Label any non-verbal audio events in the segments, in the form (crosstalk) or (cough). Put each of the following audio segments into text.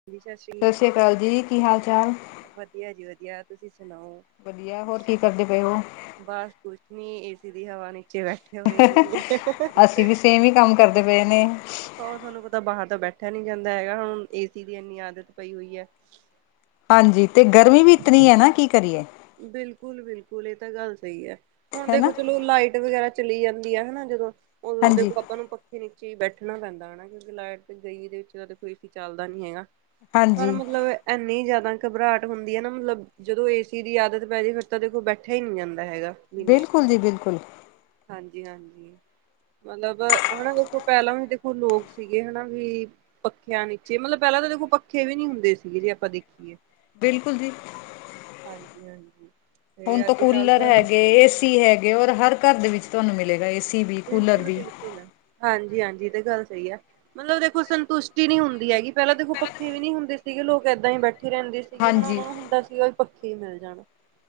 ਹਾਂਜੀ ਸਤਿ ਸ਼੍ਰੀ ਅਕਾਲ ਜੀ ਕੀ ਹਾਲ ਚਾਲ ਵਧੀਆ ਜੀ ਵਧੀਆ ਤੁਸੀਂ ਸੁਣਾਓ। ਵਧੀਆ ਹੋਰ ਕੀ ਕਰਦੇ ਪਏ ਓ। ਬਸ ਕੁਛ ਨੀ ਏਸੀ ਦੀ ਹਵਾ ਨੀਚੇ ਬੈਠੇ ਹੋਏ ਸੀਗੇ। (inaudible) ਤੇ ਏਵੇ ਕੰਮ ਕਰਦੇ ਪਏ ਨੇ। (inaudible) ਉਹ ਤੁਹਾਨੂੰ ਪਤਾ ਬਾਹਰ ਤਾਂ ਬੈਠਿਆ ਨੀ ਜਾਂਦਾ ਹੈਗਾ ਹੁਣ ਏਸੀ ਦੀ ਇੰਨੀ ਆਦਤ ਪਈ ਹੋਈ ਹੈ। ਹਾਂਜੀ ਤੇ ਗਰਮੀ ਵੀ ਇਤਨੀ ਹੈ ਨਾ ਕੀ ਕਰੀਏ। ਬਿਲਕੁਲ -ਬਿਲਕੁਲ ਇਹ ਤਾਂ ਗੱਲ ਸਹੀ ਹੈ ਹੁਣ ਹਨਾ ਦੇਖੋ ਚਲੋ ਲਾਈਟ ਵਗੈਰਾ ਚਲੀ ਜਾਂਦੀ ਆ ਹਨਾ ਜਦੋਂ ਉਦੋਂ ਹਾਂਜੀ ਦੇਖੋ ਆਪਾਂ ਨੂੰ ਨੀਚੇ ਹੀ ਬੈਠਣਾ ਪੈਂਦਾ ਹੈ ਨਾ ਕਿਉਂਕਿ ਲਾਈਟ ਗਈ ਦੇ ਵਿੱਚ ਤਾਂ ਕੋਈ ਚੱਲਦਾ ਨੀ ਹੈਗਾ ਪਰ ਹਾਂਜੀ ਮਤਲਬ ਇੰਨੀ ਜਿਆਦਾ ਘਬਰਾਹਟ ਹੁੰਦੀ ਹੈ ਨਾ ਮਤਲਬ ਜਦੋਂ ਏਸ ਏਦੀ ਆਦਤ ਪੈ ਜੇ ਫਿਰ ਤਾਂ ਦੇਖੋ ਬੈਠਾ ਹੀ ਨਹੀਂ ਜਾਂਦਾ ਹੈਗਾ ਬਿਨਾਂ ਏ ਸੀ ਬਿਲਕੁਲ ਜੀ ਤੋ ਬਿਲਕੁਲ ਹਾਂਜੀ -ਹਾਂਜੀ ਮਤਲਬ ਹਨਾ ਦੇਖੋ ਪਹਿਲਾਂ ਵੀ ਦੇਖੋ ਲੋਕ ਸੀਗੇ ਹਨਾ ਵੀ ਪੱਖਿਆਂ ਨੀਚੇ ਮਤਲਬ ਪਹਿਲਾਂ ਤਾਂ ਦੇਖਲੋ ਪੱਖੇ ਵੀ ਨੀ ਹੁੰਦੇ ਸੀਗੇ ਜੇ ਆਪਾਂ ਦੇਖੀਏ। ਬਿਲਕੁਲ ਜੀ। ਹਾਂਜੀ -ਹਾਂਜੀ ਹੁਣ ਤੇ ਤੋਂ ਅੱਜ ਕੱਲ੍ਹ ਕੂਲਰ ਤਾਂ ਹੈਗੇ ਏਸੀ ਹੈਗੇ ਔਰ ਹਰ ਘਰ ਦੇ ਵਿੱਚ ਤੁਹਾਨੂੰ ਮਿਲੇਗਾ ਏਸੀ ਵੀ ਕੂਲਰ ਬਿਲਕੁਲ ਵੀ -ਬਿਲਕੁਲ ਹਾਂਜੀ -ਹਾਂਜੀ ਏ ਤੇ ਗੱਲ ਸਹੀ ਐ। ਮਤਲਬ ਦੇਖੋ ਸੰਤੁਸ਼ਟੀ ਨੀ ਹੁੰਦੀ ਹੈਗੀ ਪਹਿਲਾਂ ਦੇਖੋ ਪੱਖੇ ਵੀ ਨਹੀਂ ਹੁੰਦੇ ਸੀਗੇ ਲੋਕ ਏਦਾਂ ਹੀ ਬੈਠੇ ਰਹਿੰਦੇ ਸ ਸੀਗੇ ਹੁਣ ਹਾਂਜੀ ਓਹਨਾਂ ਹੁੰਦਾ ਸੀਗਾ ਈ ਪੱਖੇ ਹੀ ਮਿਲ ਜਾਣ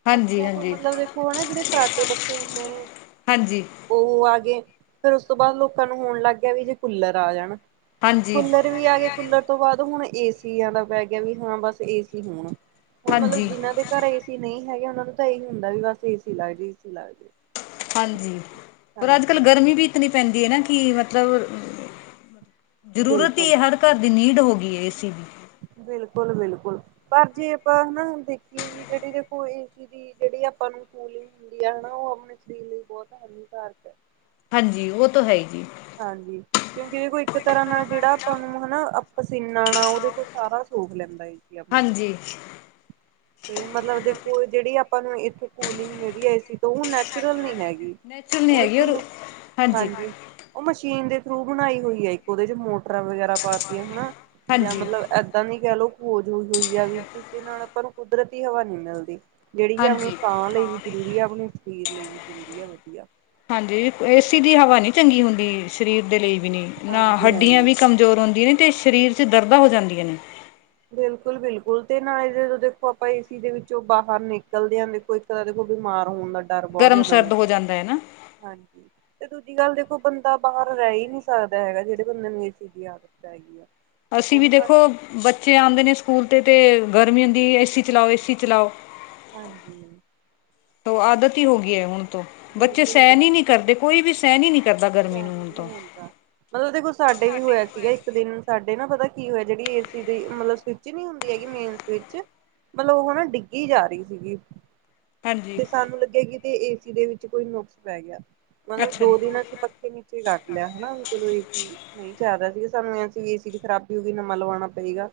ਹਾਂਜੀ ਪੱਖਿਆਂ ਤੋਂ ਹਾਂਜੀ ਮਤਲਬ ਦੇਖੋ ਹਨ ਨਾ ਜਿਹੜੇ ਫਰਾਟੇ ਪੱਖੇ ਹੁੰਦੇ ਨੇ ਹਾਂਜੀ ਉਹ ਐ ਫਿਰ ਉਸ ਤੋਂ ਬਾਅਦ ਲੋਕਾਂ ਨੂੰ ਹੋਣ ਲੱਗ ਗਿਆ ਵੀ ਜੇ ਕੂਲਰ ਆ ਜਾਣ ਹਾਂਜੀ ਕੂਲਰ ਵੀ ਆ ਗਏ। ਕੂਲਰ ਤੋਂ ਬਾਅਦ ਹੁਣ ਏਸੀਆਂ ਦਾ ਪੈ ਗਿਆ ਵੀ ਹਾਂ ਬਸ ਏਸੀ ਹੋਣ ਹੁਣ ਮਤਲਬ ਹਾਂਜੀ ਜਿਹਨਾਂ ਦੇ ਘਰ ਏ ਸੀ ਨਹੀਂ ਹੈਗੇ ਉਹਨਾਂ ਨੂੰ ਤਾਂ ਇਹੀ ਹੁੰਦਾ ਵੀ ਬਸ ਏ ਸੀ ਲੱਗ ਜਾਏ- ਏ ਸੀ ਲੱਗ ਜਾਏ। ਹਾਂਜੀ ਪਰ ਅੱਜ ਕੱਲ੍ਹ ਗਰਮੀ ਵੀ ਇਤਨੀ ਪੈਂਦੀ ਹੈ ਨਾ ਕਿ ਮਤਲਬ ਜ਼ਰੂਰਤ ਹੀ ਬਿਲਕੁਲ, ਏ ਹਰ ਘਰ ਦੀ ਨੀਡ ਹੋ ਗਈ ਏ, ਏ ਸੀ। ਬਿਲਕੁਲ-ਬਿਲਕੁਲ ਪਰ ਜੇ ਆਪਾਂ ਹਨਾ, ਦੇਖੀਏ ਵੀ ਜਿਹੜੀ ਦੇਖੋ ਇਹ ਚ ਜਿਹੜੀ ਆਪਾਂ ਨੂੰ ਕੂਲਿੰਗ ਹੁੰਦੀ ਆ ਹਨਾ, ਉਹ ਆਪਣੇ ਸਰੀਰ ਲਈ ਬਹੁਤ ਹਾਨੀਕਾਰਕ ਹੈ। ਹਾਂਜੀ ਉਹ ਤਾਂ ਹੈ, ਜੀ ਹਾਂਜੀ- ਕਿਉਕਿ ਇਹਦੇ ਕੋਈ ਇਕ ਤਰ੍ਹਾਂ ਨਾਲ ਜਿਹੜਾ ਆਪਾਂ ਨੂੰ ਹਨਾ, ਪਸੀਨਾ ਨਾਲ ਉਹਦੇ ਕੋਲ ਸਾਰਾ ਸੋਖ ਲੈਂਦਾ ਹੈ। ਹਾਂਜੀ, ਤੇ ਮਤਲਬ ਦੇਖੋ, ਜਿਹੜੀ ਆਪਾਂ ਨੂੰ ਇਥੋਂ ਕੂਲਿੰਗ ਮਿਲਲੀ ਆਈ ਸੀ ਤਾਂ ਉਹ ਨੈਚੁਰਲ ਨਹੀ ਹੈਗੀ ਨੈਚੁਰਲ ਨਹੀਂ ਉਹ ਹੈਗੀ ਇਕ ਔਰ ਹਾਂਜੀ ਉਹ ਮਸ਼ੀਨ ਦੇ ਥਰੂ ਬਣਾਈ ਹੋਈ ਹੈ, ਇਕ ਉਹਦੇ ਚ ਮੋਟਰਾਂ ਵਗੈਰਾ ਪਾਤੀਆਂ ਹਨਾ, ਜਾਂ ਹਾਂਜੀ ਮਤਲਬ ਏਦਾਂ ਦੀ ਕਹਿ ਲਓ, ਖੋਜ ਹੋ ਹੋਈ ਆ ਵੀ ਜਿਸਦੇ ਨਾਲ ਆਪਾਂ ਨੂੰ ਕੁਦਰਤੀ ਹਵਾ ਨੀ ਮਿਲਦੀ ਜਿਹੜੀ ਹੈ, ਆਪਣੀ ਹਾਂਜੀ ਸਾਹ ਲਈ ਵੀ ਜ਼ਰੂਰੀ ਹੈ, ਆਪਣੇ ਸਰੀਰ ਲਈ ਵੀ ਜ਼ਰੂਰੀ ਹੈ ਵਧੀਆ ਹਾਂਜੀ ਏਸੀ ਦੀ ਹਵਾ ਨੀ ਚੰਗੀ ਹੁੰਦੀ, ਸਰੀਰ ਦੇ ਲਈ ਵੀ ਨੀ ਨਾ ਹਾਂਜੀ ਹੱਡੀਆਂ ਹਾਂਜੀ। ਵੀ ਕਮ ਜ਼ੋਰ ਹੁੰਦੀ ਨੇ, ਤੇ ਸਰੀਰ 'ਚ ਦਰਦਾਂ ਹੋ ਜਾਂਦੀਆਂ ਨੇ। ਬਿਲਕੁਲ-ਬਿਲਕੁਲ ਤੇ ਨਾ ਇਹ ਜੋਂ ਦੇਖੋ, ਆਪਾਂ ਏ ਦੇ ਵਿੱਚੋਂ ਬਾਹਰ ਨਿਕਲਦੇ ਹਾਂ ਦੇਖੋ। ਤਰ ਦੇ ਕੋਲ ਬਿਮਾਰ ਹੋਣ, ਦਾ ਡਰ ਬਹੁਤ ਗਰਮ ਜ਼ਿਆਦਾ ਸਰਦ ਹੋ ਰਹਿੰਦਾ। ਜਾਂਦਾ ਹੈ ਨਾ ਹਾਂਜੀ ਤੇ ਦੂਜੀ ਗੱਲ ਦੇਖੋ, ਬੰਦਾ ਬਾਹਰ ਰਹਿ ਹੀ ਨਹੀਂ ਸਕਦਾ ਹੈਗਾ, ਜਿਹੜੇ ਬੰਦੇ ਨੂੰ ਏਸੀ ਦੀ ਆਦਤ (unintelligible) ਅਸੀਂ ਵੀ ਬਸ ਦੇਖੋ, ਬੱਚੇ ਆਉਂਦੇ ਨੇ ਸਕੂਲ ਤੇ-ਤੇ ਗਰਮੀ ਹੁੰਦੀ ਏਸੀ ਚਲਾਓ, ਏਸੀ ਚਲਾਓ। ਹਾਂਜੀ, ਤੋ ਆਦਤ ਹੀ ਹੋ ਗਈ ਹੈ ਹੁਣ ਤੋਂ, ਬੱਚੇ ਸਹਿਣ ਹੀ ਬਿਲਕੁਲ-ਬਿਲਕੁਲ ਨਹੀਂ ਕਰਦੇ। ਕੋਈ ਵੀ ਸਹਿਣ ਹੀ ਨਹੀਂ ਕਰਦਾ, ਗਰਮੀ ਸਹਿਣ ਨੂੰ ਹੁਣ ਹੀ ਤੋਂ ਨਹੀਂ ਹੁੰਦਾ। ਮਤਲਬ ਦੇਖੋ, ਸਾਡੇ ਵੀ ਹੋਇਆ ਸੀਗਾ, ਇੱਕ ਦਿਨ ਸਾਡੇ ਨਾ ਪਤਾ ਕੀ ਹੋਇਆ, ਜਿਹੜੀ ਏ ਸੀ ਦੀ ਮਤਲਬ ਸਵਿੱਚ ਨਹੀਂ ਹੁੰਦੀ ਹੈਗੀ ਮੇਨ ਵਿਚ ਮਤਲਬ ਉਹ ਹਨਾ, ਡਿੱਗੀ ਜਾ ਰਹੀ ਸੀਗੀ। ਹਾਂਜੀ ਤੇ ਸਾਨੂੰ ਲੱਗਿਆ, ਕਿ ਤੇ ਏਸੀ ਦੇ ਵਿਚ ਕੋਈ ਨੁਕਸ ਪੈ ਗਿਆ, ਮਤਲਬ ਅੱਛਾ ਜੀ ਦੋ ਦਿਨ ਪੱਖੇ ਨੀਚੇ ਕੱਟ ਲਿਆ ਹਨਾ, ਵੀ ਚਲੋ ਇਹੀ ਨਹੀ ਚਾਹੀਦਾ ਸੀਗਾ, ਸਾਨੂੰ ਐਸੀ ਏਸੀ 'ਚ ਖਰਾਬੀ ਹੋਈ ਨਵਾਂ ਲਵਾਉਣਾ ਪਏਗਾ।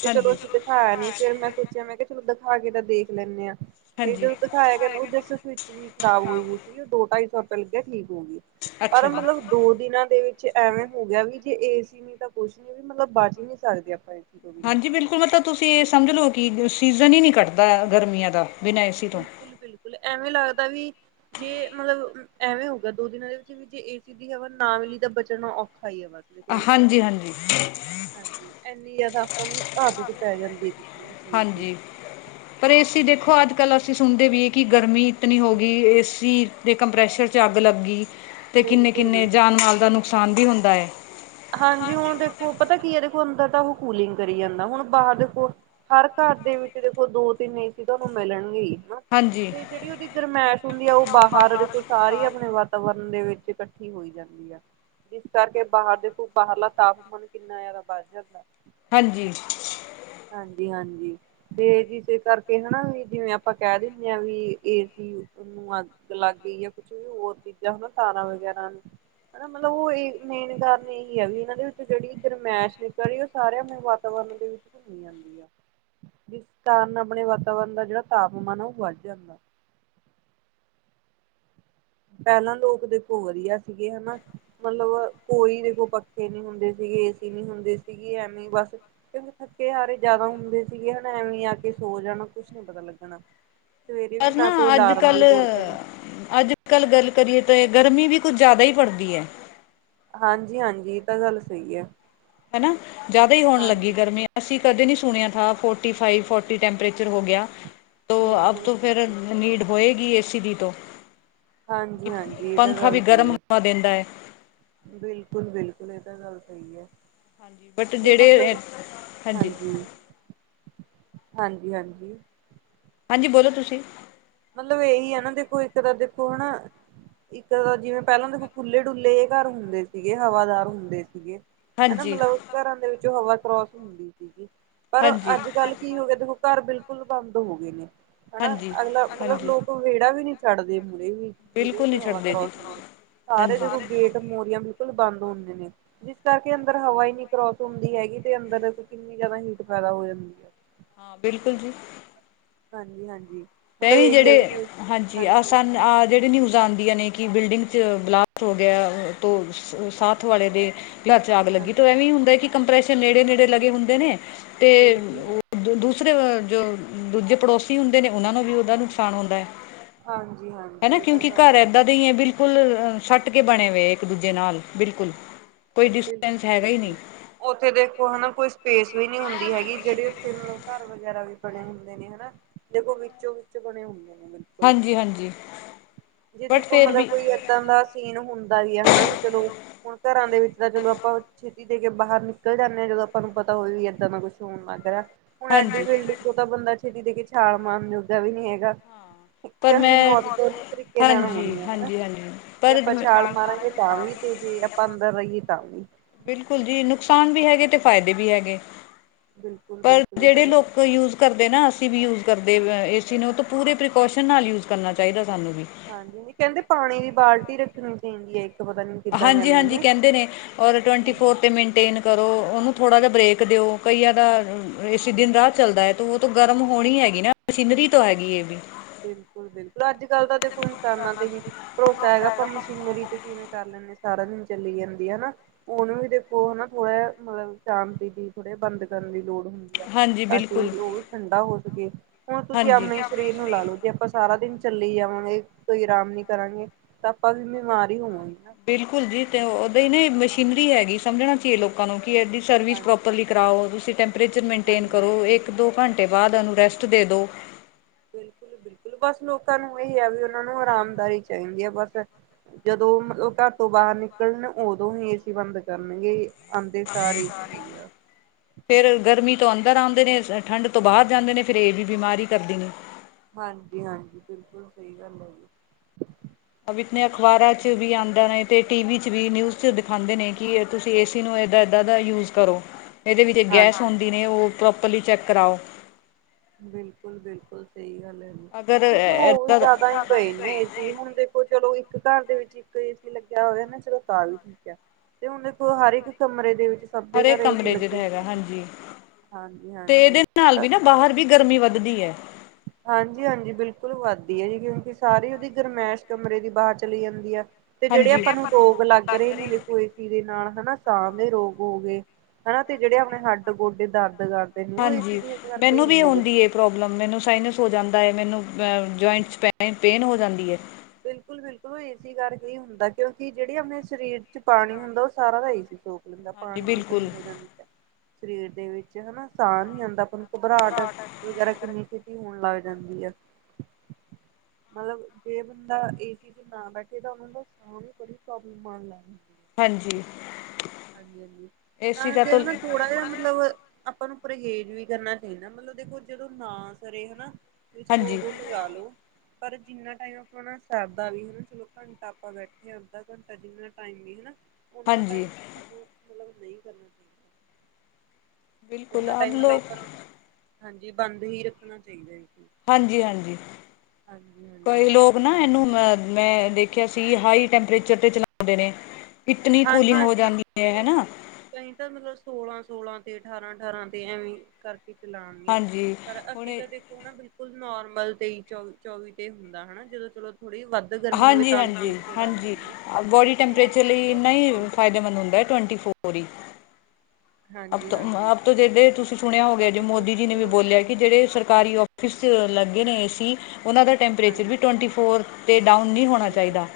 ਤੇ ਚਲੋ ਹਾਂਜੀ ਅਸੀ ਦਿਖਾਇਆ, ਨੀ ਫੇਰ ਮੈ ਸੋਚਿਆ ਮੈ ਕਿਹਾ ਚਲੋ, ਦਿਖਾ ਕੇ ਤਾਂ ਦੇਖ ਲੈਂਦੇ ਆ। ਤੇ ਹਾਂਜੀ ਜਦੋਂ ਦਿਖਾਇਆ, ਗਿਆ ਜਿਸ ਸਵਿਚ ਜ ਖਰਾਬ ਹੋਈ ਹੋਈ ਸੀਗੀ, ਉਹ ਦੋ ਢਾਈ ਸੌ ਰੁਪਏ ਲਗਿਆ ਠੀਕ ਹੋ ਗਈ ਅੱਛਾ ਪਰ ਜੀ ਮਤਲਬ ਦੋ ਦਿਨਾਂ ਦੇ ਵਿਚ ਐਵੇ ਹੋ ਗਿਆ ਵੀ ਜੇ ਏ ਸੀ, ਨੀ ਤਾਂ ਕੁਛ ਨੀ ਵੀ ਮਤਲਬ ਬਚ ਹੀ ਨੀ ਸਕਦੇ ਆਪਾਂ ਇਸ ਤੋਂ ਬਿਨਾਂ। ਹਾਂਜੀ, ਬਿਲਕੁਲ ਮਤਲਬ ਤੁਸੀ ਇਹ ਸਮਝ ਲਓ, ਕਿ ਸੀਜ਼ਨ ਹੀ ਨਹੀ ਕੱਟਦਾ ਗਰਮੀਆਂ ਦਾ ਬਿਨਾਂ ਏਸੀ ਤੋਂ ਬਿਲਕੁਲ-ਬਿਲਕੁਲ ਐਵੇਂ ਲੱਗਦਾ, ਵੀ ਜੇ ਮਤਲਬ ਐਵੇ ਹੋਗਾ ਦੋ ਦਿਨਾਂ ਦੇ ਵਿਚ ਵੀ ਜੇ ਏ ਸੀ ਦੀ ਹਵਾ ਨਾ ਮਿਲੀ ਤਾਂ ਬਚਣਾ ਔਖਾ ਹੀ ਹੈ ਬਸ- ਕੋਈ ਚੀਜ਼ ਹਾਂਜੀ ਹੋ ਹਾਂਜੀ ਹਾਂਜੀ, ਇਨੀ ਜਿਆਦਾ ਆਪਾਂ ਨੂੰ ਆਦਤ ਪੈ ਜਾਂਦੀ ਕਿਸੇ ਵੀ ਚੀਜ਼ ਦੀ। ਹਾਂਜੀ ਪਰ ਏਸੀ ਦੇਖੋ ਅਜ-ਕਲ ਅਸੀ ਸੁਣਦੇ ਵੀਏ ਕਿ ਗਰਮੀ ਇਤਨੀ ਹੋ ਗਈ ਏਸੀ ਜੇ ਕੰਪਰੈਸ਼ਰ 'ਚ ਅੱਗ ਲੱਗੀ ਅਤੇ ਕਿਨੇ-ਕਿਨੇ ਬਿਲਕੁਲ-ਬਿਲਕੁਲ ਜਾਨ ਨਾਲ ਦਾ ਨੁਕਸਾਨ ਵੀ ਹੁੰਦਾ ਹੈ। ਹਾਂਜੀ ਹੁਣ ਦੇਖੋ ਪਤਾ ਕੀ ਹੈ, ਦੇਖੋ ਅੰਦਰ ਤਾਂ ਉਹ ਕੂਲਿੰਗ ਕਰੀ ਜਾਂਦਾ ਹੁਣ ਬਾਹਰ ਦੇਖੋ ਹਰ ਘਰ ਦੇ ਵਿਚ ਦੇਖੋ, ਦੋ ਤਿੰਨ ਨਹੀ ਸੀ ਤਾਂ ਉਹਨੂੰ ਮਿਲਣਗੇ ਹਨਾ ਹਾਂਜੀ ਤੇ ਜਿਹੜੀ ਉਹਦੀ ਗਰਮੈਸ਼ ਹੁੰਦੀ ਆ, ਉਹ ਬਾਹਰ ਕੋਲ ਸਾਰੇ ਹੀ ਆਪਣੇ ਵੱ ਵਾਤਾਵਰਨ ਦੇ ਵਿਚ ਇਕਠੀ ਹੋਈ ਜਾਦੀ ਹੈ, ਜਿਸ ਕਰਕੇ ਬਾਹਰ ਦੇ ਬਾਹਰਲਾ ਤਾਪਮਾਨ ਕਿਨਾ ਜਦਾ ਵੱਧ ਜਾਦਾ, ਹਾਂਜੀ ਹਾਂਜੀ-ਹਾਂਜੀ, ਤੇ ਜਿਸੇ ਕਰਕੇ ਹਨਾ ਵੀ ਜਿਵੇ, ਆਪਾਂ ਕਹਿ ਦਿੰਦੇ ਹਾਂ ਵੀ ਇਹ ਸੀ। ਨੂੰ ਅੱਗ ਲੱਗ ਗਈ ਹੈ, ਕੁਛ ਵੀ ਹੋਰ ਚੀਜਾ ਹਨਾ ਤਾਰਾਂ ਵਗੈਰਾ ਨੂੰ ਹਨਾ ਮਤਲਬ ਉਹ ਮੇਨਦਾਰਨ ਇਹੀ ਹੈ, ਵੀ ਇਹਨਾਂ ਦੇ ਵਿਚੋਂ ਜਿਹੜੀ ਗਰਮੈਸ਼ ਨਿਕਲ ਰਹੀ ਉਹ ਸਾਰਿਆਂ ਵਾਪ ਉਹਨਾਂ ਦੇ ਵਿਚ ਜਾਂਦੀ ਆ ਜਿਸ ਕਾਰਨ ਆਪਣੇ ਵਾਤਾਵਰਨ ਦਾ ਜਿਹੜਾ ਤਾਪਮਾਨ ਆ ਉਹ ਵੱਧ ਜਾਂਦਾ ਪਹਿਲਾਂ ਲੋਕ ਦੇਖੋ ਵਧੀਆ ਸੀਗੇ ਹਨਾ, ਮਤਲਬ ਕੋਈ ਦੇ ਕੋਲ ਪੱਖੇ ਨੀ ਹੁੰਦੇ ਸੀਗੇ ਏਸੀ ਨੀ ਹੁੰਦੇ ਸੀਗੀ ਐਵੇਂ ਬਸ ਕਿਉਂਕਿ ਥੱਕੇ ਹਾਰੇ ਜਿਆਦਾ ਹੁੰਦੇ ਸੀਗੇ ਹਨਾ ਐਵੇਂ ਆ ਕੇ ਸੋ ਜਾਣਾ ਕੁਛ ਨੀ ਪਤਾ ਲੱਗਣਾ‌। ਪਰ ਨਾ ਅੱਜ ਕੱਲ੍ਹ ਅੱਜ ਅੱਜ ਕੱਲ੍ਹ ਗੱਲ ਕਰੀਏ ਤਾਂ ਗਰਮੀ ਵੀ ਕੁੱਝ ਜ਼ਿਆਦਾ ਹੀ ਪੜਦੀ ਹੈ। ਹਾਂਜੀ-ਹਾਂਜੀ ਤਾਂ ਗੱਲ ਸਹੀ ਹੈ। ਹਨਾ ਜਿਆਦਾ ਹੀ ਹੋਣ ਲੱਗੀ ਹਾਂਜੀ ਗਰਮੀ ਅਸੀਂ ਕਦੇ ਨਹੀਂ ਸੁਣਿਆ ਥਾ ਫੋਰਟੀ ਫਾਈਵ ਫੋਰਟੀ ਟੈਂਪਰੇਚਰ ਹੋ ਗਿਆ। ਤ ਅਬ ਬਿਲਕੁਲ ਤੋਂ ਫਿਰ ਬਿਲਕੁਲ ਨੀਡ ਹੋਏਗੀ ਏ ਸੀ ਦੀ ਤੋ ਕਿਉਕਿ ਹਾਂਜੀ ਹਾਂਜੀ ਇਹ ਤਾਂ ਪੰਖਾ ਵੀ ਗੱਲ ਗਰਮ ਸਹੀ ਹੈ ਹਵਾ ਦਿੰਦਾ ਹੈ। ਬਿਲਕੁਲ -ਬਿਲਕੁਲ ਇਹ ਤਾਂ ਗੱਲ ਸਹੀ ਹੈ। ਬਟ ਤੇ ਜਿਹੜੇ ਮਤਲਬ ਹਾਂਜੀ ਹਾਂਜੀ ਹਾਂਜੀ- ਹਾਂਜੀ ਹਾਂਜੀ ਬੋਲੋ ਤੁਸੀ ਮਤਲਬ ਇਹੀ ਹਨਾ ਦੇਖੋ ਇਕ ਤਾਂ ਦੇਖੋ ਹਨਾ। ਇਕ ਤਾਂ ਜਿਵੇਂ ਪਹਿਲਾਂ ਦੇਖੋ ਖੁੱਲ੍ਹੇ ਡੁੱਲੇ ਇਹ ਘਰ ਹੁੰਦੇ ਸੀਗੇ ਹਵਾਦਾਰ ਹੁੰਦੇ ਸੀਗੇ। ਹਨਾ ਹਾਂਜੀ ਮਤਲਬ ਘਰਾਂ ਦੇ ਵਿੱਚੋ ਹਵਾ ਕਰੋਸ ਹੁੰਦੀ ਸੀਗੀ ਪਰ ਹਾਂਜੀ ਅਜ ਕਲ ਕੀ ਹੋ ਗਿਆ ਦੇਖੋ ਘਰ ਬਿਲਕੁਲ ਬੰਦ ਹੋ ਗਏ ਨੇ ਹਨਾ ਹਾਂਜੀ ਅਗਲਾ ਮਤਲਬ ਹਾਂਜੀ ਲੋਕ ਵਿਹੜਾ ਵੀ ਨੀ ਛੱਡਦੇ ਮੁਰੇ ਵੀ ਜਿਹਦੇ ਬਿਲਕੁਲ ਵਿਚ ਨਹੀਂ ਹਵਾ ਛੱਡਦੇ ਕਰੋਸ ਜੀ ਹੁੰਦੀ ਸਾਰੇ ਹਾਂਜੀ ਦੇਖੋ ਗੇਟ ਮੋਰੀਆਂ ਬਿਲਕੁਲ ਬੰਦ ਹੁੰਦੇ ਨੇ ਜਿਸ ਕਰਕੇ ਅੰਦਰ ਹਵਾ ਹੀ ਨਹੀਂ ਕਰੋਸ ਹੁੰਦੀ ਹੈਗੀ ਤੇ ਅੰਦਰ ਕਿਨੀ ਜਿਆਦਾ ਹੀਟ ਪੈਦਾ ਹੋ ਜਾਂਦੀ ਹੈ। ਹਾਂ ਬਿਲਕੁਲ ਜੀ। ਹਾਂਜੀ- ਹਾਂਜੀ ਮਤਲਬ ਵੀ ਇਹੀ ਹੈ ਜਿਹੜੇ ਹਾਂਜੀ ਆਹ ਸਾਨ ਆਹ ਜਿਹੜੇ ਨਿਊਜ਼ ਆਣ ਨੇ ਕਿ ਬਿਲਡਿੰਗ 'ਚ ਬਲਾਸਟ ਹੋ ਗਿਆ ਤੋਂ ਸਾਥ ਵਾਲੇ ਦੇ ਘਰ 'ਚ ਆਗ ਲੱਗੀ ਹਾਂਜੀ ਤੇ ਐਵੇਂ ਹੁੰਦਾ ਕਿ ਕੰਪ੍ਰੈਸ਼ਰ ਨੇੜੇ-ਨੇੜੇ ਲੱਗੇ ਹੁੰਦੇ ਨੇ ਤੇ ਬਿਲਕੁਲ ਦੂਸਰੇ ਜੋ ਦੂਜੇ ਪੜੋਸੀ ਹੁੰਦੇ ਨੇ ਉਹਨਾ ਨੂੰ ਵੀ ਉਹਦਾ ਨੁਕਸਾਨ ਹੁੰਦਾ ਹੈ। ਹਾਂਜੀ ਹਨਾ -ਹਾਂਜੀ ਇਹ ਤਾਂ ਕਿਉਂਕਿ ਗੱਲ ਘਰ ਤੁਹਾਡੀ ਏਦਾਂ ਦੇ ਹੀ ਹੈ ਬਿਲਕੁਲ ਸੱਟ ਕੇ ਬਣੇ ਵਏ ਇੱਕ ਦੂਜੇ ਨਾਲ ਬਿਲਕੁਲ ਕੋਈ ਡਿਸਟੈਂਸ ਹੈਗਾ ਹੀ ਨਹੀਂ। ਉਥੇ ਦੇਖੋ ਹਨਾ ਕੋਈ ਸਪੇਸ ਵੀ ਨੀ ਹੁੰਦੀ ਹੈਗੀ ਜਿਹੜੀ ਉੱਥੇ ਮਤਲਬ ਘਰ ਵਗੈਰਾ ਵੀ ਬੜੇ ਹੁੰਦੇ। ਨੇ ਹਨਾ ਦੇਖੋ ਵਿਚੋਂ ਵਿਚ ਬਣੇ ਹੁੰਦੇ ਨੇ। ਹਾਂਜੀ-ਹਾਂਜੀ ਜੇ ਬਟ ਦੇਖੋ ਫਿਰ ਮਤਲਬ ਵੀ ਕੋਈ ਇਦਾਂ ਇਦਾਂ ਦਾ ਸੀਨ ਹੁੰਦਾ ਵੀ ਹੈ ਹਨਾ ਵੀ ਚਲੋ ਹੁਣ ਘਰਾਂ ਦੇ ਵਿੱਚ ਤਾਂ ਚਲੋ ਆਪਾਂ ਛੇਤੀ ਦੇ ਕੇ ਬਾਹਰ ਨਿਕਲ ਜਾਂਦੇ ਆ ਜਦੋਂ ਆਪਾਂ ਨੂੰ ਪਤਾ ਹੋਵੇ ਵੀ ਏਦਾਂ ਦਾ ਕੁਛ ਹੋਣ ਲੱਗ ਰਿਹਾ ਹੁਣ ਐਡੀ ਹਾਂਜੀ ਬਿਲਡਿੰਗ ਓਹੋ ਤਾਂ ਬੰਦਾ ਛੇਤੀ ਦੇ ਕੇ ਛਾਲ ਮਾਰਨ ਜੋਗਾ ਵੀ ਨੀ ਹੈਗਾ। ਪਰ ਕਿਉਂਕਿ ਮੈਂ ਮੌਤ ਦੋਨੇ ਤਰੀਕੇ ਨਾਲ ਹੋਣੀ ਆ ਹਨਾ ਹਾਂਜੀ-ਹਾਂਜੀ-ਹਾਂਜੀ ਜੇ ਆਪਾਂ ਪਰ ਛਾਲ ਮਾਰਾਂਗੇ ਤਾਂ ਵੀ ਤੇ ਜੇ ਅੰਦਰ ਰਹੀਏ ਤਾਂ ਵੀ ਬਿਲਕੁਲ ਜੀ ਨੁਕਸਾਨ ਵੀ ਹੈਗੇ ਤੇ ਫ਼ਾਇਦੇ ਵੀ ਹੈਗੇ। ਪਰ ਬਿਲਕੁਲ-ਬਿਲਕੁਲ ਇਹ ਜਿਹੜੇ ਤਾਂ ਗੱਲ ਲੋਕ ਯੂਜ ਕਰਦੇ ਨਾ ਅਸੀਂ ਵੀ ਯੂਜ ਕਰਦੇ ਏ ਸੀ ਨੂੰ ਤਾਂ ਪੂਰੇ ਪ੍ਰੀਕੋਸ਼ਨ ਨਾਲ ਯੂਜ਼ ਕਰਨਾ ਚਾਹੀਦਾ ਸਾਨੂੰ ਵੀ ਹਾਂਜੀ ਕਹਿੰਦੇ ਪਾਣੀ ਦੀ ਬਾਲਟੀ ਰੱਖਣੀ ਚਾਹੀਦੀ ਹੈ ਇੱਕ ਪਤਾ ਨੀ ਹਾਂਜੀ -ਹਾਂਜੀ ਕਹਿੰਦੇ ਨੇ ਔਰ ਟਵੈਂਟੀ ਹਾਂਜੀ ਫੋਰ ਤੇ ਮਨਟੇਨ ਕਰੋ ਉਹਨੂੰ ਥੋੜਾ ਜਿਹਾ ਬ੍ਰੇਕ ਦਿਓ ਕਈਆਂ ਦਾ ਏਸੀ ਦਿਨ ਰਾਤ ਚੱਲਦਾ ਹੈ ਤੇ ਉਹ ਤਾਂ ਗਰਮ ਹੋਣੀ ਹੈਗੀ ਨਾ। ਮਸ਼ੀਨਰੀ ਤੋ ਹੈਗੀ ਇਹ ਵੀ ਬਿਲਕੁਲ -ਬਿਲਕੁਲ ਲੱਜ ਗੱਲ ਦਾ ਦੇਖੋ ਇਨਸਾਨਾਂ ਤੇ ਨ ਭਰੋਸਾ ਹੈਗਾ ਆਪਾਂ ਮਸ਼ੀਨਰੀ ਤੇ ਕਿਵੇਂ ਕਰ ਲੈਂਣੇ। ਸਾਰਾ ਦਿਨ ਚਲੀ ਜਾਂਦੀ ਹੈ ਨਾ। ਉਹਨੂੰ ਵੀ ਦੇਖੋ ਹਨਾ ਥੋੜਾ ਮਤਲਬ ਸ਼ਾਂਤੀ ਦੀ ਥੋੜ੍ਹੇ ਬੰਦ ਕਰਨ ਦੀ ਲੋੜ ਹੁੰਦੀ। ਹਾਂਜੀ ਤਾਂ ਬਿਲਕੁਲ ਕਿ ਉਹ ਵੀ ਠੰਡਾ ਹੋ ਸਕੇ ਹੁਣ ਤੁਸੀਂ ਹਾਂਜੀ ਆਪਣੇ ਸਰੀਰ ਲਾ ਲਓ ਜੇ ਆਪਾਂ ਸਾਰਾ ਦਿਨ ਚੱਲੀ ਜਾਵਾਂਗੇ ਕੋਈ ਆਰਾਮ ਨੀ ਕਰਾਂਗੇ‌। ਤਾਂ ਆਪਾਂ ਵੀ ਬਿਮਾਰ ਹੀ ਹੋਵਾਂਗੇ ਨਾ। ਬਿਲਕੁਲ ਜੀ, ਤੇ ਉਹਦਾ ਹੀ ਨਾ ਮਸ਼ੀਨਰੀ ਹੈਗੀ ਸਮਝਣਾ ਚਾਹੀਏ ਲੋਕਾਂ ਨੂੰ ਕਿ ਇਹਦੀ ਸਰਵਿਸ ਹਾਂਜੀ ਪ੍ਰੋਪਰਲੀ ਕਰਾਓ ਤੁਸੀਂ ਟੈਂਪਰੇਚਰ ਮੇਨਟੇਨ ਹਾਂਜੀ ਕਰੋ ਇੱਕ ਦੋ ਘੰਟੇ ਬਾਅਦ ਉਹਨੂੰ ਰੈਸਟ ਦੇ ਦਿਉ ਬਿਲਕੁਲ -ਬਿਲਕੁਲ, ਬਸ ਲੋਕਾਂ ਨੂੰ ਇਹੀ ਆ ਵੀ ਉਹਨਾਂ ਨੂੰ ਆਰਾਮਦਾਈ ਚਾਹੀਦੀ ਆ ਬਸ ਜਦੋਂ ਮਤਲਬ ਘਰ ਤੋਂ ਬਾਹਰ ਨਿਕਲਣ ਉਦੋਂ ਹੀ ਏਸੀ ਬੰਦ ਕਰਨਗੇ ਆਉਂਦੇ ਅ ਸਾਰ ਏਸੀ ਸਾਰੀ ਚਾਹੀਦਾ (unintelligible) ਫੇਰ ਗਰਮੀ ਤੋਂ ਅੰਦਰ ਆਉਂਦੇ ਨੇ ਠੰਢ ਤੋਂ ਬਾਹਰ ਜਾਂਦੇ ਨੇ ਫਿਰ ਇਹ ਵੀ ਬਿਮਾਰੀ ਕਰਦੀ ਨੇ ਹਾਂਜੀ- ਹਾਂਜੀ ਬਿਲਕੁਲ ਸਹੀ ਗੱਲ ਹੈ ਜੀ ਅ ਵੀ ਇਤਨੀ ਅਖ਼ਬਾਰਾਂ ਚ ਵੀ ਆਂਦਾ ਨੇ ਤੇ ਟੀ ਵੀ ਚ ਵੀ ਨਿਯੂਜ਼ ਚ ਦਿਂਦੇ ਨੇ ਕਿ ਤੁਸੀਂ ਏ ਸੀ ਨੂੰ ਇੱਦਾਂ- ਇੱਦਾਂ ਦਾ ਯੂਜ਼ ਕਰੋ ਇਹਦੇ ਵਿੱਚ ਗੈਸ ਹਾਂਜੀ ਹੁੰਦੀ ਨੇ ਉਹ ਪ੍ਰੋਪਰਲੀ ਚੈੱਕ ਕਰਾਓ ਬਿਲਕੁਲ -ਬਿਲਕੁਲ ਸਹੀ ਗੱਲ ਹੈ ਨੀ, ਅਗਰ ਕੁਛ ਹੋ ਵੀ ਇੱਦਾਂ ਦਾ ਜਿਆਦਾ ਹੀ ਗਏ ਨਾ ਇ ਹੁਣ ਦੇਖ। ਚਲੋ ਇੱਕ ਘਰ ਦੇ ਵਿੱਚ ਇੱਕ ਏਸੀ ਲੱਗਿਆ ਹੋਇਆ ਨਾ ਚਲੋ ਤਾਂ ਵੀ ਠੀਕ ਆ। ਤੇ ਹੁਣ ਦੇਖੋ ਹਰ ਇੱਕ ਕਮਰੇ ਦੇ ਵਿੱਚ। ਸਭ ਦੇ ਘਰ ਹਰੇਕ ਏਸੀ ਕਮਰੇ ਜਿਹੜਾ ਲੱਗੇ ਹੈਗਾ ਹੁੰਦੇ ਹਾਂਜੀ। ਹਾਂਜੀ ਤੇ ਇਹਦੇ ਹਾਂਜੀ ਨਾਲ ਵੀ ਬਾਹਰ ਵੀ ਗਰਮੀ ਵੱਧਦੀ ਹੈ। ਹਾਂਜੀ -ਹਾਂਜੀ ਬਿਲਕੁਲ ਵੱਧਦੀ ਹੈ ਜੀ ਕਿਉਂਕਿ ਸਾਰੀ ਉਹਦੀ ਗਰਮਾਇਸ਼ ਕਮਰੇ ਦੇ ਬਾਹਰ ਚਲੀ ਜਾਂਦੀ ਹੈ। ਤੇ ਜਿਹੜੇ ਹਾਂਜੀ ਆਪਾਂ ਨੂੰ ਰੋਗ ਲੱਗ ਰਹੇ ਨੇ ਜ ਕੋਈ। ਇਹਦੇ ਨਾਲ ਹਨਾ ਸਾਹ ਦੇ ਰੋਗ ਹੋ ਗਏ ਹਨਾ ਤੇ ਜਿਹੜੇ ਆਪਣੇ ਹੱਡ ਗੋਡੇ ਦਰਦ ਕਰ। ਹਾਂਜੀ ਮੈਨੂੰ ਵੀ ਆਉਂਦੀ। ਪ੍ਰੋਬਲਮ ਮੈਨੂੰ ਸਾਈਨਸ ਹੋ ਜਾਂਦਾ ਹੈ, ਮੈਨੂੰ ਜੁਆਇੰਟ 'ਚ ਪੈ ਪੇਨ ਹੋ ਜਾਂਦੀ ਹੈ। ਬਿਲਕੁਲ, ਬਿਲਕੁਲ। ਬਿਲਕੁਲ ਏ ਸੀ ਕਰਕੇ ਹੁੰਦਾ ਕਿਉਂਕਿ ਜਿਹੜੇ ਆਪਣੇ ਸਰੀਰ 'ਚ ਪਾਣੀ ਹੁੰਦਾ ਉਹ ਸਾਰਾ ਦਾ ਏ ਸੀ ਸੋਖ ਦਾ ਹਾਂਜੀ ਪਾਣੀ ਦੀ ਬਿਲਕੁਲ ਕਮੀ ਹੋ ਜਾਂਦੀ ਹੈ ਸਰੀਰ ਦੇ ਵਿੱਚ ਹਨਾ। ਸਾਹ ਨੀ ਆਉਂਦਾ, ਆਪਾਂ ਨੂੰ ਘਬਰਾਹਟ ਵਗੈਰਾ ਕਿੰਨੀ ਹੋਣ ਲੱਗ ਜਾਂਦੀ ਹੈ, ਮਤਲਬ ਜੇ ਬੰਦਾ ਏ ਸੀ 'ਚ ਨਾ ਬੈਠੇ ਤਾਂ ਉਹਨਾਂ ਨੂੰ ਸਾਹ ਦੀ ਬੜੀ ਪ੍ਰੋਬਲਮ ਆਉਣ ਲੱਗ ਜਾਂਦੀ ਏ ਹਾਂਜੀ ਹਾਂਜੀ -ਹਾਂਜੀ ਏ ਸੀ ਤਾਂ ਦਾ ਕਿ ਉਹਨਾ ਥੋੜਾ ਜਿਹਾ ਮਤਲਬ ਆਪਾਂ ਨੂੰ ਪਰਹੇਜ਼ ਵੀ ਕਰਨਾ ਚਾਹੀਦਾ, ਮਤਲਬ ਦੇਖੋ ਜਦੋਂ ਨਾ ਸਰੇ ਹਨਾ ਵੀ ਚਲੋ ਹਾਂਜੀ ਉਦੋਂ ਲਗਾ ਲੋ, ਪਰ ਜਿੰਨਾ ਟਾਈਮ ਹਨ ਸਰਦਾ ਵੀ ਹਨਾ ਚਲੋ ਘੰਟਾ ਆਪਾਂ ਬੈਠੇ ਹ ਅੱਧਾ ਘੰਟਾ ਜਿੰਨਾ ਟਾਈਮ ਵੀ ਹਨਾ ਉਹਨਾਂ ਹਾਂਜੀ ਟਾਈਮ, ਸਾਨੂੰ ਮਤਲਬ ਨਹੀਂ ਕਰਨਾ ਚਾਹੀਦਾ ਬਿਲਕੁਲ ਉਹਨਾਂ ਆਪ ਟਾਈਮ ਮਤਲਬ ਲੋਕ ਆਪਾਂ ਨੂੰ, ਹਾਂਜੀ ਬੰਦ ਹੀ ਰੱਖਣਾ ਚਾਹੀਦਾ ਇਸਨੂੰ ਹਾਂਜੀ -ਹਾਂਜੀ, ਕਈ ਹਾਂਜੀ। ਲੋਕ ਇੱਕ ਨਾ ਇਨੂੰ ਮੈਂ ਦੇਖਿਆ ਸੀ ਹਾਈ ਟੈਂਪਰੇਚਰ ਤੇ ਚਲਾਂਦੇ ਨੇ। ਇਤਨੀ ਹਾਂਜੀ ਕੂਲਿੰਗ ਹੋ ਹਾਂਜੀ ਜਾਂਦੀ ਹੈ ਬਿਲਕੁਲ ਹਨਾ ਕਈ ਤਾਂ ਮਤਲਬ ਸੋਲਾਂ- ਸੋਲਾਂ ਤੇ ਅਠਾਰਾਂ- ਅਠਾਰਾਂ ਤੇ ਐਵੇਂ ਕਰਕੇ ਚਲਾਂਗੇ, ਹਾਂਜੀ ਪਰ ਹੁਣ ਅਸੀਂ ਤਾਂ ਦੇ ਨਾ ਬਿਲਕੁਲ ਨੋਰਮਲ ਤੇਈ ਚੌਵੀ ਚੌਵੀ ਤੇ ਹੁੰਦਾ ਹਨਾ ਜਦੋਂ ਚਲੋ ਥੋੜ੍ਹੀ ਵੱਧ ਗਰਮੀ ਹੋਵੇ ਹਾਂਜੀ ਤਾਂ ਤੇਈ -ਹਾਂਜੀ, ਤੇ ਕਰ ਹਾਂਜੀ ਲੈਂਦੇ ਆ ਬੋਡੀ ਨਹੀਂ ਤਾਂ ਟੈਂਪਰੇਚਰ ਦੇਖੋ ਲਈ ਇੰਨਾ ਹੀ ਚੌਵੀ ਫਾਇਦੇਮੰਦ ਹੁੰਦਾ ਹੈ ਟਵੰਟੀ ਫੋਰ ਹੀ ਅਬ ਹਾਂਜੀ ਤੋਂ ਅ ਹਾਂਜੀ ਅਬ ਤੋਂ (unintelligible) ਤੁਸੀਂ ਸੁਣੇਐ ਓ ਗਯਾ ਪਰ ਜੇ ਦੇਖੋ ਮੋਦੀ ਨਾ ਜੀ ਨੇ ਵੀ ਚਲੋ ਬੋਲੇਐ ਕਿ ਜੇੜੇ ਸਰਕਾਰੀ ਓਫਿ ਔਫਿਸ 'ਚ ਲੱਗ ਗੇ ਨੇ ਏ ਸੀ ਓਨਾਂ ਦਾ ਟੈਂਪਰੇਚਰ ਵੀ ਹਾਂਜੀ ਟਵੈਂਟੀ ਫੋਰ 'ਤੇ ਡਾਊਨ ਨੀ ਹੋਣਾ ਬਿਲਕੁਲ ਚਾਈਦਾ।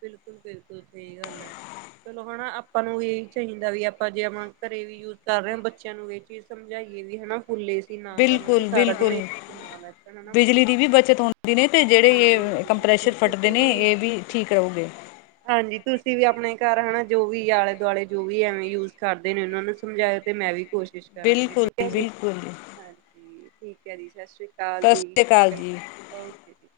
ਬਿਲਕੁਲ -ਬਿਲਕੁਲ ਸਹੀ ਗੱਲ ਹੈ ਚਲੋ ਹਣਾ ਅਪਾਂ ਨੂੰ ਵੀ ਇਹੀ ਚਾਹੀਦਾ ਵੀ ਆਪਾਂ ਜੇ (unintelligible) ਘੱਰੇ ਵੀ ਯੂਸ ਕਰ ਰਏ ਆ ਬੱਚੇਆਂ ਨੂੰ ਇਹ ਚੀਜ਼ ਸਮਝਾਈਏ ਵੀ ਹਨਾ, ਫੁੱਲ ਏਸੀ ਨਾ ਕਰਨ ਤੇ ਬਿਲਕੁਲ ਸਾਰਾ ਦਿਨ ਬਿਲਕੁਲ ਏਸੀ 'ਚ ਨਾ ਬੈਠਣ, ਹਨਾ ਬਿਜਲੀ ਵੀ ਬੱਚਤ ਹੁੰਦੀ ਨੇ ਤੇ ਜਿਹੜੇ ਹਾਂਜੀ ਇਹ ਹਾਂਜੀ ਕੰਪ੍ਰੈਸ਼ਰ ਬਿਲਕੁਲ ਫਟਦੇ ਤੁਸੀਂ ਨੇ ਇਹ ਵੀ ਠੀਕ ਰਹੋਗੇ ਹਾਂਜੀ ਤੁਸੀਂ ਵੀ ਆਪਣੇ ਘਰ ਹਨਾ ਜੋ ਵੀ ਆਲੇ ਦੁਆਲੇ ਜੋ ਵੀ ਐਵੇਂ ਯੂਜ ਕਰਦੇ ਨੇ ਉਹਨਾਂ ਨੂੰ ਸਮਝਾਯਾ ਤੇ ਮੈਂ ਵੀ ਕੋਸ਼ਿਸ਼ ਕਰਾਂਗੀ ਠੀਕ ਐ ਜੀ, ਹਾਂਜੀ ਠੀਕ ਐ ਜੀ ਸ਼ਾਸ੍ਰੀ ਸਤਿ ਸ੍ਰੀ ਅਕਾਲ ਜੀ ਓਕੇ ਜੀ।